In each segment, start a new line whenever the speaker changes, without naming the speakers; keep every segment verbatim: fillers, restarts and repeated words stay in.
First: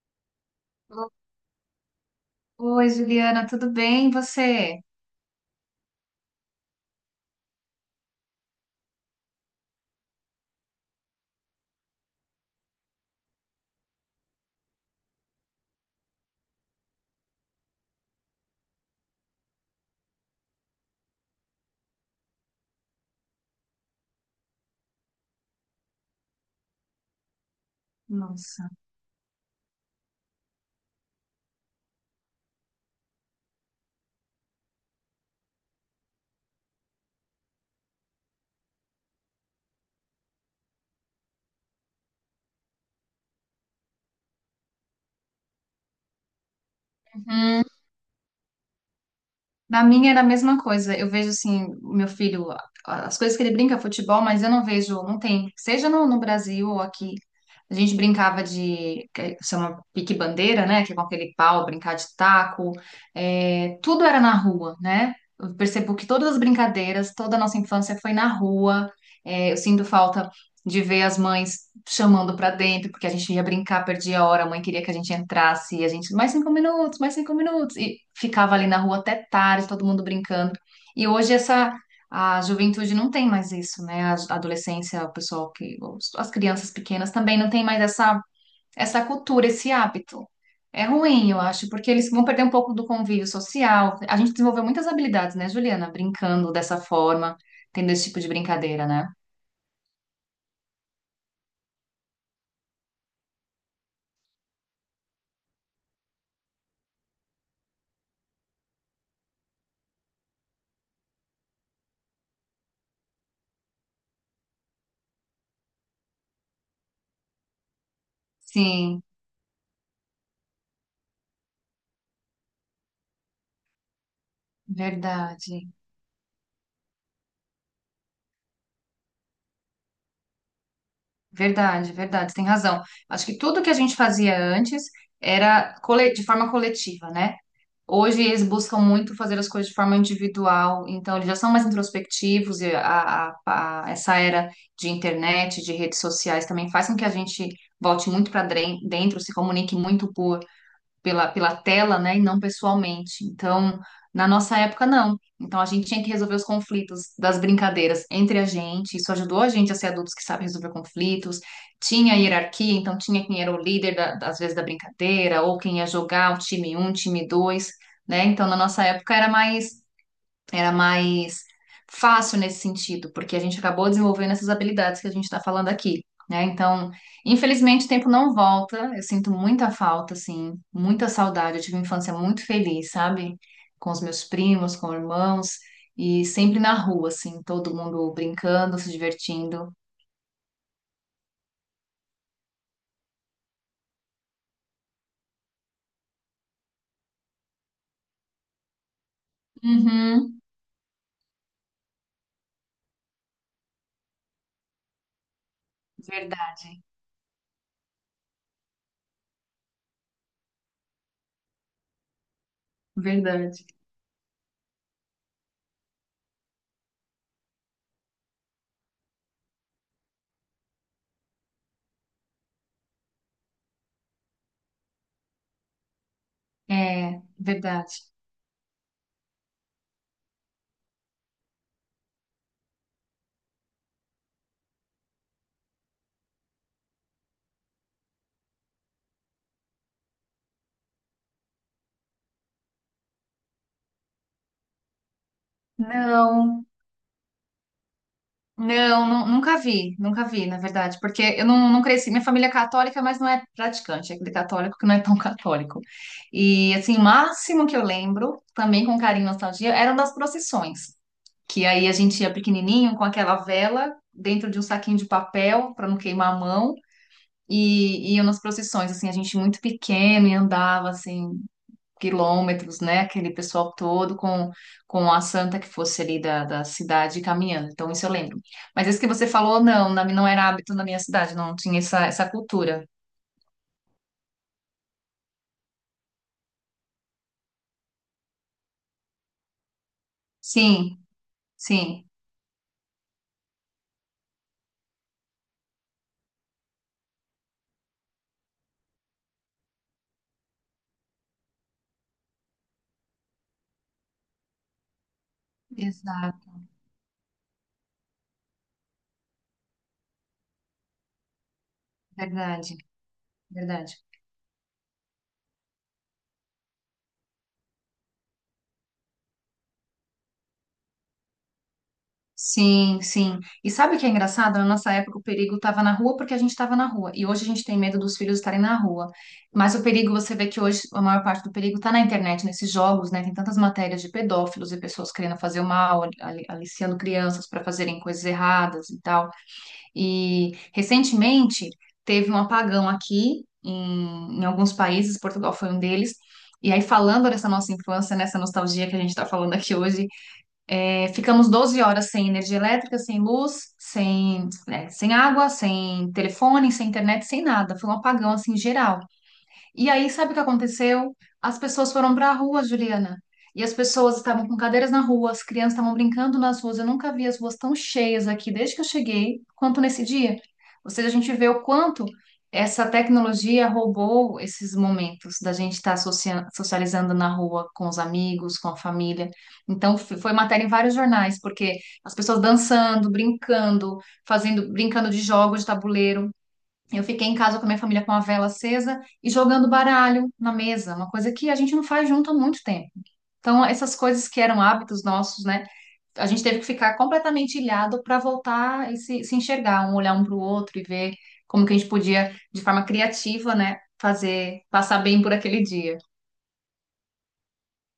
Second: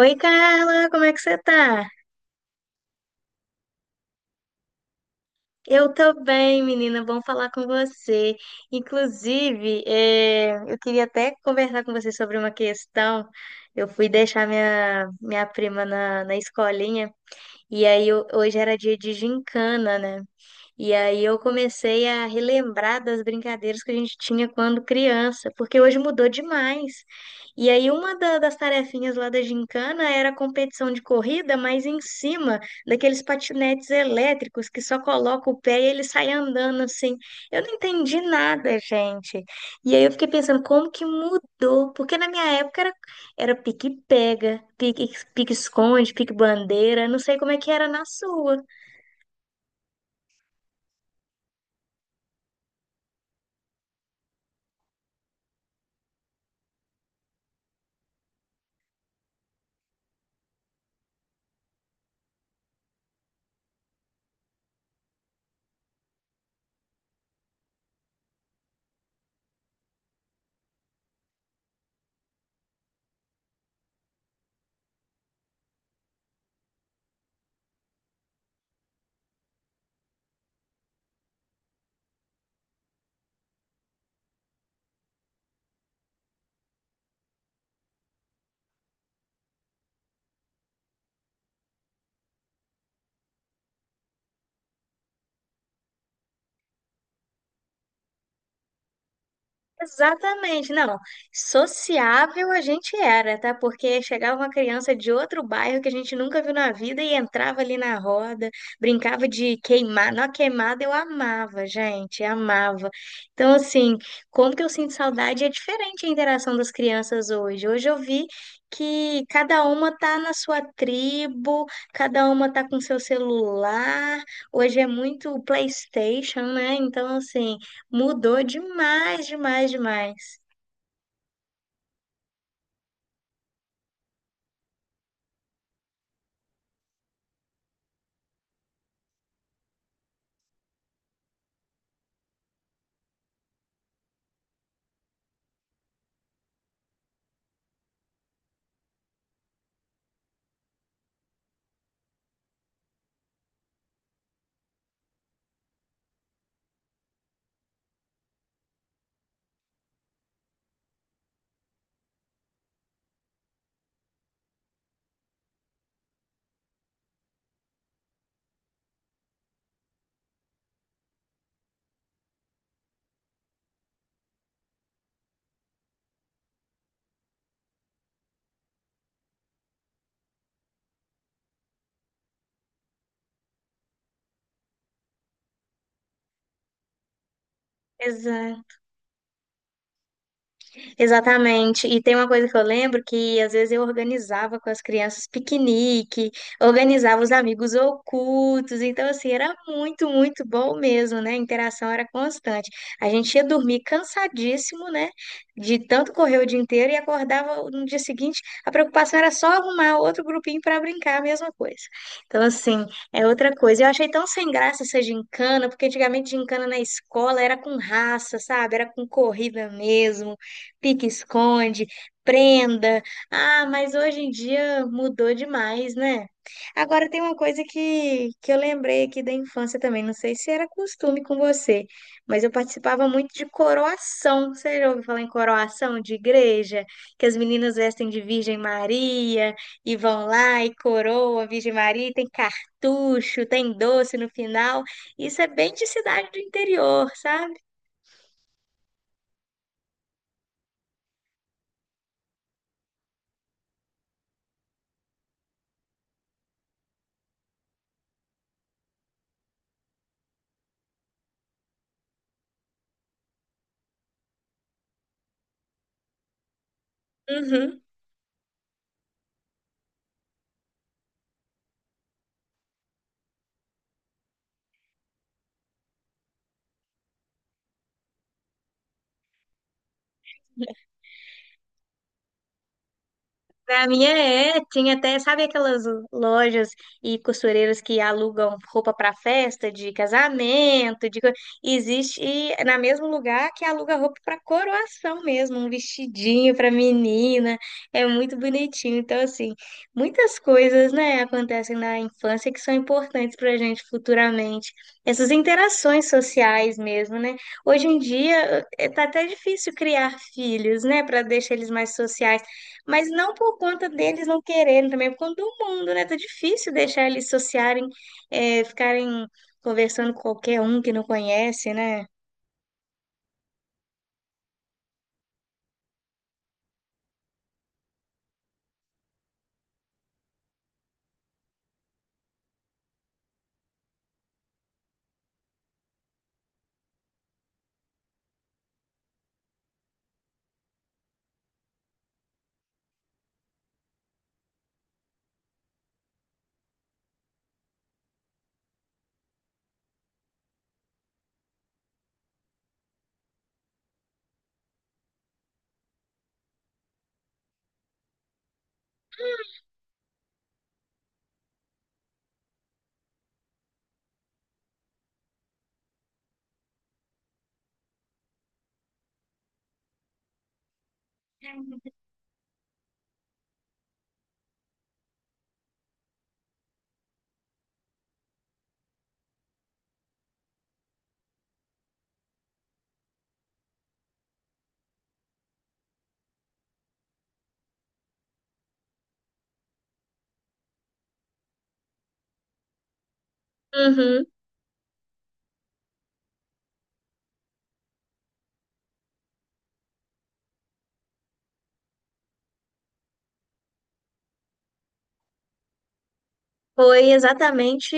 Oi, Carla, como é que você tá?
Oi, Juliana, tudo bem? E você?
Eu tô bem, menina, bom falar com você. Inclusive, eh, eu queria até conversar com você sobre uma questão. Eu fui deixar minha, minha prima na, na escolinha e aí eu- hoje era dia de gincana, né? E aí eu comecei a relembrar das brincadeiras que a gente tinha quando criança, porque hoje mudou demais. E aí uma da- das
Nossa.
tarefinhas lá da gincana era a competição de corrida, mas em cima daqueles patinetes elétricos que só coloca o pé e ele sai andando assim. Eu não entendi nada, gente. E aí eu fiquei pensando, como que mudou? Porque na minha época era, era pique-pega, pique- pique-esconde, pique-bandeira, não sei como é
Uhum.
que era na sua.
Na minha era a mesma coisa. Eu vejo assim, o meu filho, a- as coisas que ele brinca, futebol, mas eu não vejo, não tem. Seja no, no Brasil ou aqui, a gente brincava de, que chama pique-bandeira, né? Que é com aquele pau, brincar de taco. É, tudo era na rua, né? Eu percebo que todas as brincadeiras, toda a nossa infância foi na rua. É, eu sinto falta de ver as mães chamando pra dentro, porque a gente ia brincar, perdia a hora, a mãe queria que a gente entrasse, e a gente, mais cinco minutos, mais cinco minutos, e ficava ali na rua até tarde, todo mundo brincando. E hoje essa, a juventude não tem mais isso, né? A a adolescência, o pessoal que, os- as crianças pequenas também não tem mais essa, essa cultura, esse hábito. É ruim, eu acho, porque eles vão perder um pouco do convívio social. A gente desenvolveu muitas habilidades, né, Juliana? Brincando dessa forma, tendo esse tipo de brincadeira, né?
Exatamente, não. Sociável a gente era, tá? Porque chegava uma criança de outro bairro que a gente nunca viu na vida e entrava ali na roda, brincava de queimar. Na queimada eu amava, gente, amava. Então, assim, como que eu sinto saudade é diferente a interação das crianças hoje. Hoje eu vi
Sim.
que cada uma tá na sua tribo, cada uma tá com seu celular. Hoje é muito
Verdade,
PlayStation, né? Então, assim. Mudou demais, demais, demais.
verdade, verdade, você tem razão. Acho que tudo que a gente fazia antes era cole- de forma coletiva, né? Hoje eles buscam muito fazer as coisas de forma individual, então eles já são mais introspectivos e a, a- a- essa era de internet, de redes sociais também faz com que a gente volte muito para dentro, se comunique muito pela, pela tela, né, e não pessoalmente. Então, na nossa época, não. Então, a gente tinha que resolver os conflitos das brincadeiras entre a gente. Isso ajudou a gente a ser adultos que sabem resolver conflitos. Tinha hierarquia, então tinha quem era o líder, da, às vezes, da brincadeira, ou quem ia jogar o time um, time dois, né? Então, na nossa época, era mais era mais fácil nesse sentido, porque a gente acabou desenvolvendo essas habilidades que a gente está falando aqui, né? Então, infelizmente, o tempo não volta. Eu sinto muita falta, assim, muita saudade. Eu tive uma infância muito feliz, sabe? Com os meus primos, com irmãos, e sempre na rua, assim, todo mundo
Exato.
brincando, se divertindo.
Exatamente. E tem uma coisa que eu lembro que às vezes eu organizava com as crianças piquenique, organizava os amigos ocultos. Então, assim, era muito,
Uhum,
muito bom mesmo, né? A interação era constante. A gente ia dormir cansadíssimo, né? De tanto correr o dia
verdade,
inteiro e acordava no dia seguinte. A preocupação era só arrumar outro grupinho para brincar, a mesma coisa. Então, assim, é outra
verdade.
coisa. Eu achei tão sem graça essa gincana, porque antigamente gincana na escola era com raça, sabe? Era com corrida mesmo, pique-esconde, prenda. Ah, mas hoje em dia mudou demais, né? Agora tem
É,
uma coisa
verdade.
que, que eu lembrei aqui da infância também, não sei se era costume com você, mas eu participava muito de coroação. Você já ouviu falar em coroação de igreja? Que as meninas vestem de Virgem Maria e vão lá e coroa a Virgem Maria, e tem cartucho, tem doce no final. Isso é bem de cidade do
Não.
interior, sabe?
Não, nu- nunca vi, nunca vi, na verdade, porque eu não, não cresci. Minha família é católica, mas não é praticante, é aquele católico que não é tão católico. E, assim, o máximo que eu lembro, também com carinho e nostalgia, eram das procissões, que aí a gente ia pequenininho com aquela vela dentro de um saquinho de papel para não queimar a mão,
Uhum.
e iam nas procissões, assim, a gente muito pequeno e andava, assim, quilômetros, né? Aquele pessoal todo com, com a santa que fosse ali da, da cidade caminhando. Então, isso eu lembro. Mas isso que você falou, não, na- não era hábito na minha cidade, não tinha essa, essa cultura.
Pra minha é, é, tinha até, sabe aquelas lojas e costureiras que alugam roupa pra festa, de
Sim,
casamento, de co-
sim.
existe e é na mesmo lugar que aluga roupa pra coroação mesmo, um vestidinho pra menina, é muito bonitinho. Então, assim, muitas coisas, né, acontecem na infância que são importantes pra gente futuramente. Essas interações
Exato,
sociais mesmo, né? Hoje em dia eh, tá até difícil criar filhos, né, pra deixar eles mais sociais,
verdade,
mas não por conta
verdade.
deles não quererem também, por conta do mundo, né? Tá difícil deixar eles sociarem, é ficarem conversando com qualquer um que não conhece, né?
Sim, sim. E sabe o que é engraçado? Na nossa época, o perigo estava na rua porque a gente estava na rua. E hoje a gente tem medo dos filhos estarem na rua. Mas o perigo, você vê que hoje a maior parte do perigo está na internet, nesses jogos, né? Tem tantas matérias de pedófilos e pessoas querendo fazer o mal, ali- aliciando crianças para fazerem coisas erradas e tal. E recentemente teve um apagão aqui em, em alguns países, Portugal foi um deles. E aí, falando dessa nossa infância, nessa nostalgia que a gente está falando aqui hoje. É, ficamos doze horas sem energia elétrica, sem luz, sem, né, sem água, sem telefone, sem internet, sem nada. Foi um apagão assim geral. E aí, sabe o que aconteceu? As pessoas foram para a rua, Juliana. E as pessoas estavam com cadeiras na rua, as crianças estavam brincando nas ruas. Eu nunca vi as ruas tão cheias aqui desde que eu cheguei, quanto nesse dia. Ou seja, a gente vê o quanto essa tecnologia roubou esses momentos da gente estar socia- socializando na rua com os amigos, com a família. Então, f- foi matéria em vários jornais, porque as pessoas dançando, brincando, fazendo, brincando de jogos de tabuleiro. Eu fiquei em casa com a minha família com a vela acesa e jogando baralho na mesa, uma coisa que a gente não faz junto há muito tempo. Então, essas
Uhum.
coisas que eram hábitos nossos, né? A gente teve que ficar completamente ilhado para voltar e se, se enxergar, um olhar um para o outro e ver como que a gente podia, de forma criativa, né, fazer, passar bem por aquele dia.
Foi exatamente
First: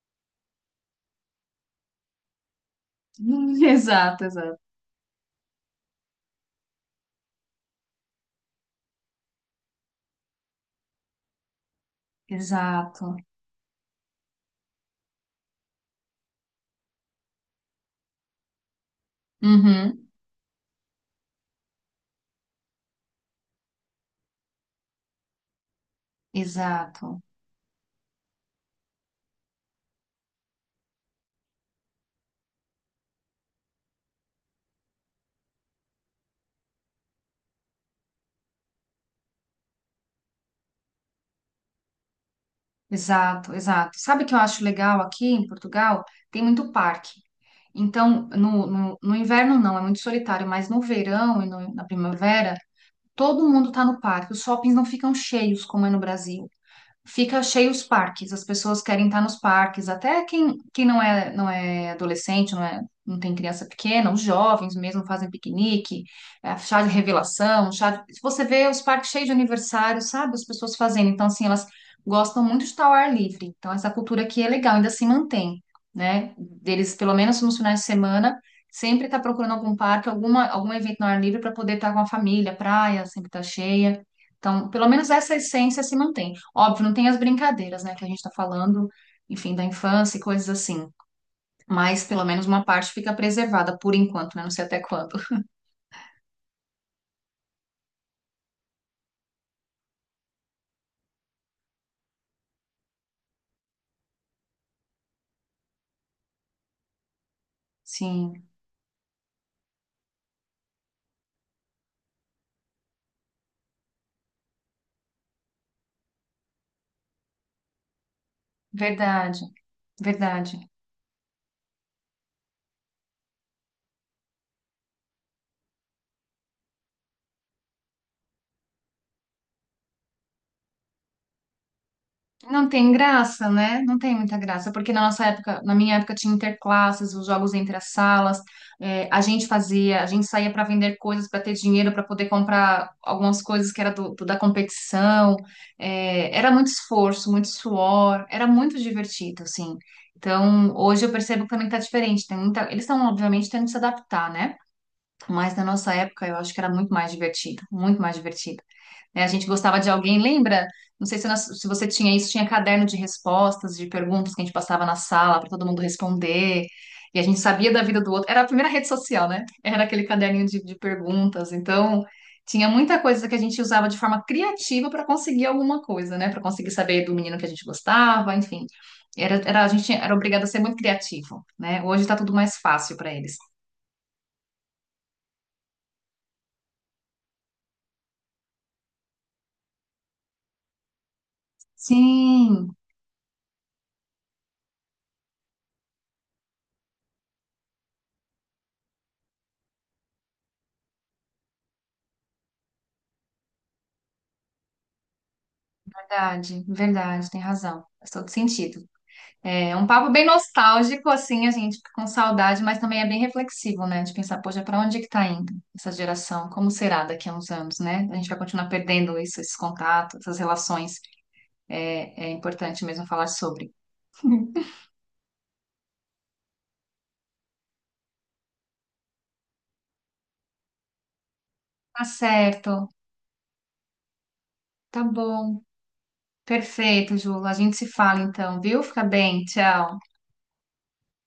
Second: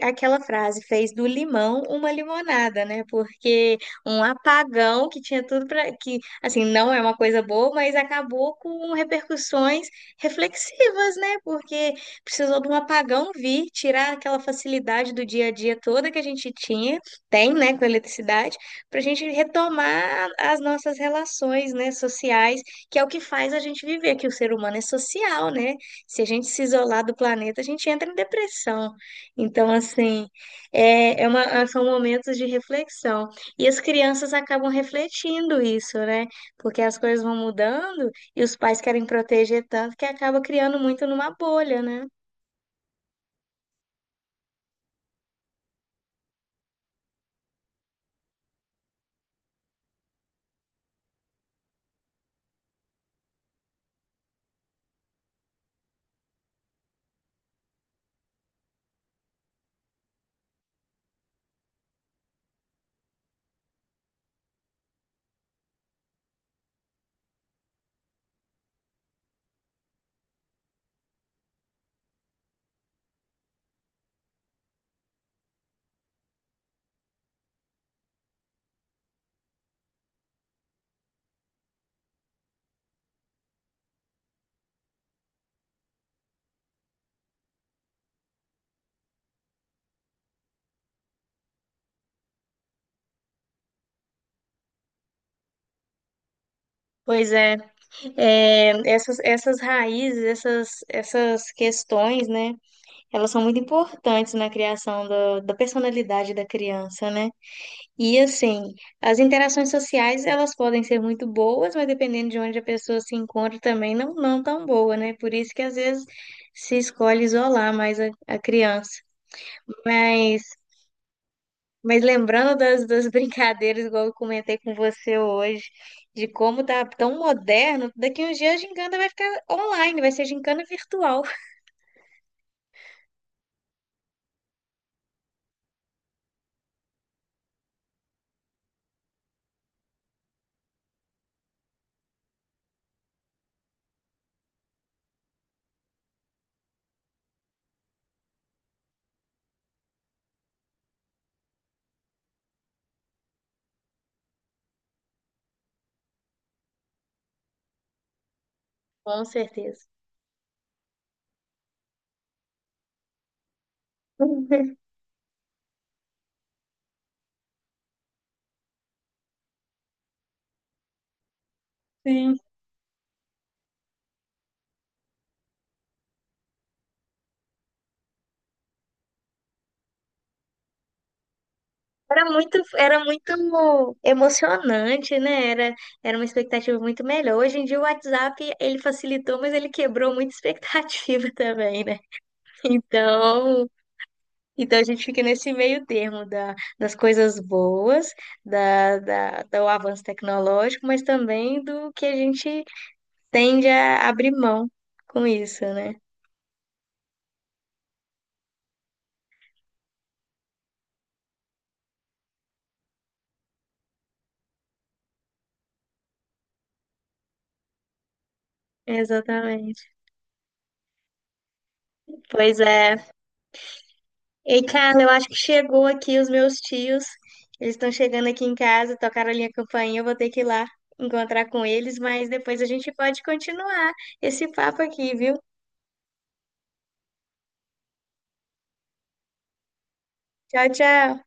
aquela frase, fez do limão uma limonada, né? Porque um
Exato, exato.
apagão que tinha tudo para que, assim, não é uma coisa boa, mas acabou com repercussões reflexivas, né? Porque precisou de um
Exato.
apagão vir, tirar aquela facilidade do dia a dia toda que a gente tinha, tem, né, com a eletricidade, para a gente
Uhum,
retomar as nossas relações, né, sociais, que é o que faz a gente viver, que o ser humano é social, né? Se a gente se isolar do
exato.
planeta, a gente entra em depressão. Então, assim, é, é uma- são momentos de reflexão. E as crianças acabam refletindo isso, né? Porque as coisas vão mudando e os pais querem proteger tanto que acaba criando muito numa bolha, né?
Exato, exato. Sabe o que eu acho legal aqui em Portugal? Tem muito parque. Então, no, no, no inverno não, é muito solitário, mas no verão e no- na primavera, todo mundo está no parque. Os shoppings não ficam cheios como é no Brasil. Fica cheio os parques, as pessoas querem estar nos parques, até quem, quem não é, não é adolescente, não é, não tem criança pequena, os jovens mesmo fazem piquenique, é, chá de revelação, chá de... Se você vê os parques cheios de aniversário, sabe? As pessoas fazendo, então assim, elas gostam muito de estar ao ar livre, então essa cultura aqui é legal, ainda se mantém, né? Deles, pelo menos nos finais de semana, sempre tá procurando algum parque, alguma, algum evento no ar livre para poder estar com a família, praia sempre tá cheia, então pelo menos essa essência se mantém. Óbvio, não tem as brincadeiras, né, que a gente está falando, enfim, da infância e coisas assim. Mas pelo menos uma parte fica preservada por enquanto, né? Não sei até quando.
Pois é, é, essas, essas raízes, essas, essas questões, né? Elas são muito importantes na criação do- da personalidade da criança, né? E
Sim,
assim, as interações sociais, elas podem ser muito boas, mas dependendo de onde a pessoa se encontra também não, não tão boa, né? Por isso que às vezes se escolhe isolar mais a, a criança.
verdade,
Mas,
verdade.
mas lembrando das, das brincadeiras, igual eu comentei com você hoje, de como tá tão moderno, daqui uns dias a gincana vai ficar online, vai ser gincana virtual.
Não tem graça, né? Não tem muita graça, porque na nossa época, na minha época, tinha interclasses, os jogos entre as salas, é, a gente fazia, a gente saía para vender coisas para ter dinheiro para poder comprar algumas coisas que era do, do- da competição. É, era muito esforço, muito suor, era muito divertido, assim. Então, hoje eu percebo que também tá diferente. Tem muita, eles estão, obviamente, tendo que se adaptar, né? Mas na nossa época eu acho que era muito mais divertido, muito mais divertido. Né?
Com
A gente gostava
certeza.
de alguém, lembra? Não sei se, nós- se você tinha isso, tinha caderno de respostas, de perguntas que a gente passava na sala para todo mundo responder. E a gente sabia da vida do outro. Era a primeira rede social, né? Era aquele caderninho de, de perguntas. Então,
Sim.
tinha muita coisa que a gente usava de forma criativa para conseguir alguma coisa, né? Para conseguir saber do menino que a gente gostava, enfim. Era, era, a gente era obrigado a ser muito criativo, né? Hoje está
Era
tudo mais
muito,
fácil
era
para eles.
muito emocionante, né? Era, era uma expectativa muito melhor. Hoje em dia o WhatsApp, ele facilitou, mas ele quebrou muita expectativa também, né?
Sim.
Então, então a gente fica nesse meio termo da, das coisas boas, da, da, do avanço tecnológico, mas também do que a gente tende a abrir mão com isso, né?
Verdade, verdade, tem razão. Faz todo sentido. É um papo bem nostálgico, assim, a gente fica com saudade, mas também é bem reflexivo, né? De pensar, poxa, para onde é que tá indo essa geração? Como será daqui a uns anos, né? A gente vai continuar perdendo isso, esses
Exatamente.
contatos, essas relações. É, é
Pois
importante
é.
mesmo falar sobre.
Ei, Carla, eu acho que chegou aqui os meus tios. Eles estão chegando aqui em casa, tocaram a minha campainha, eu vou ter que ir lá encontrar com eles,
Tá
mas depois a
certo,
gente pode continuar esse papo
tá
aqui, viu?
bom, perfeito, Ju. A gente se fala então, viu? Fica bem, tchau.
Tchau, tchau.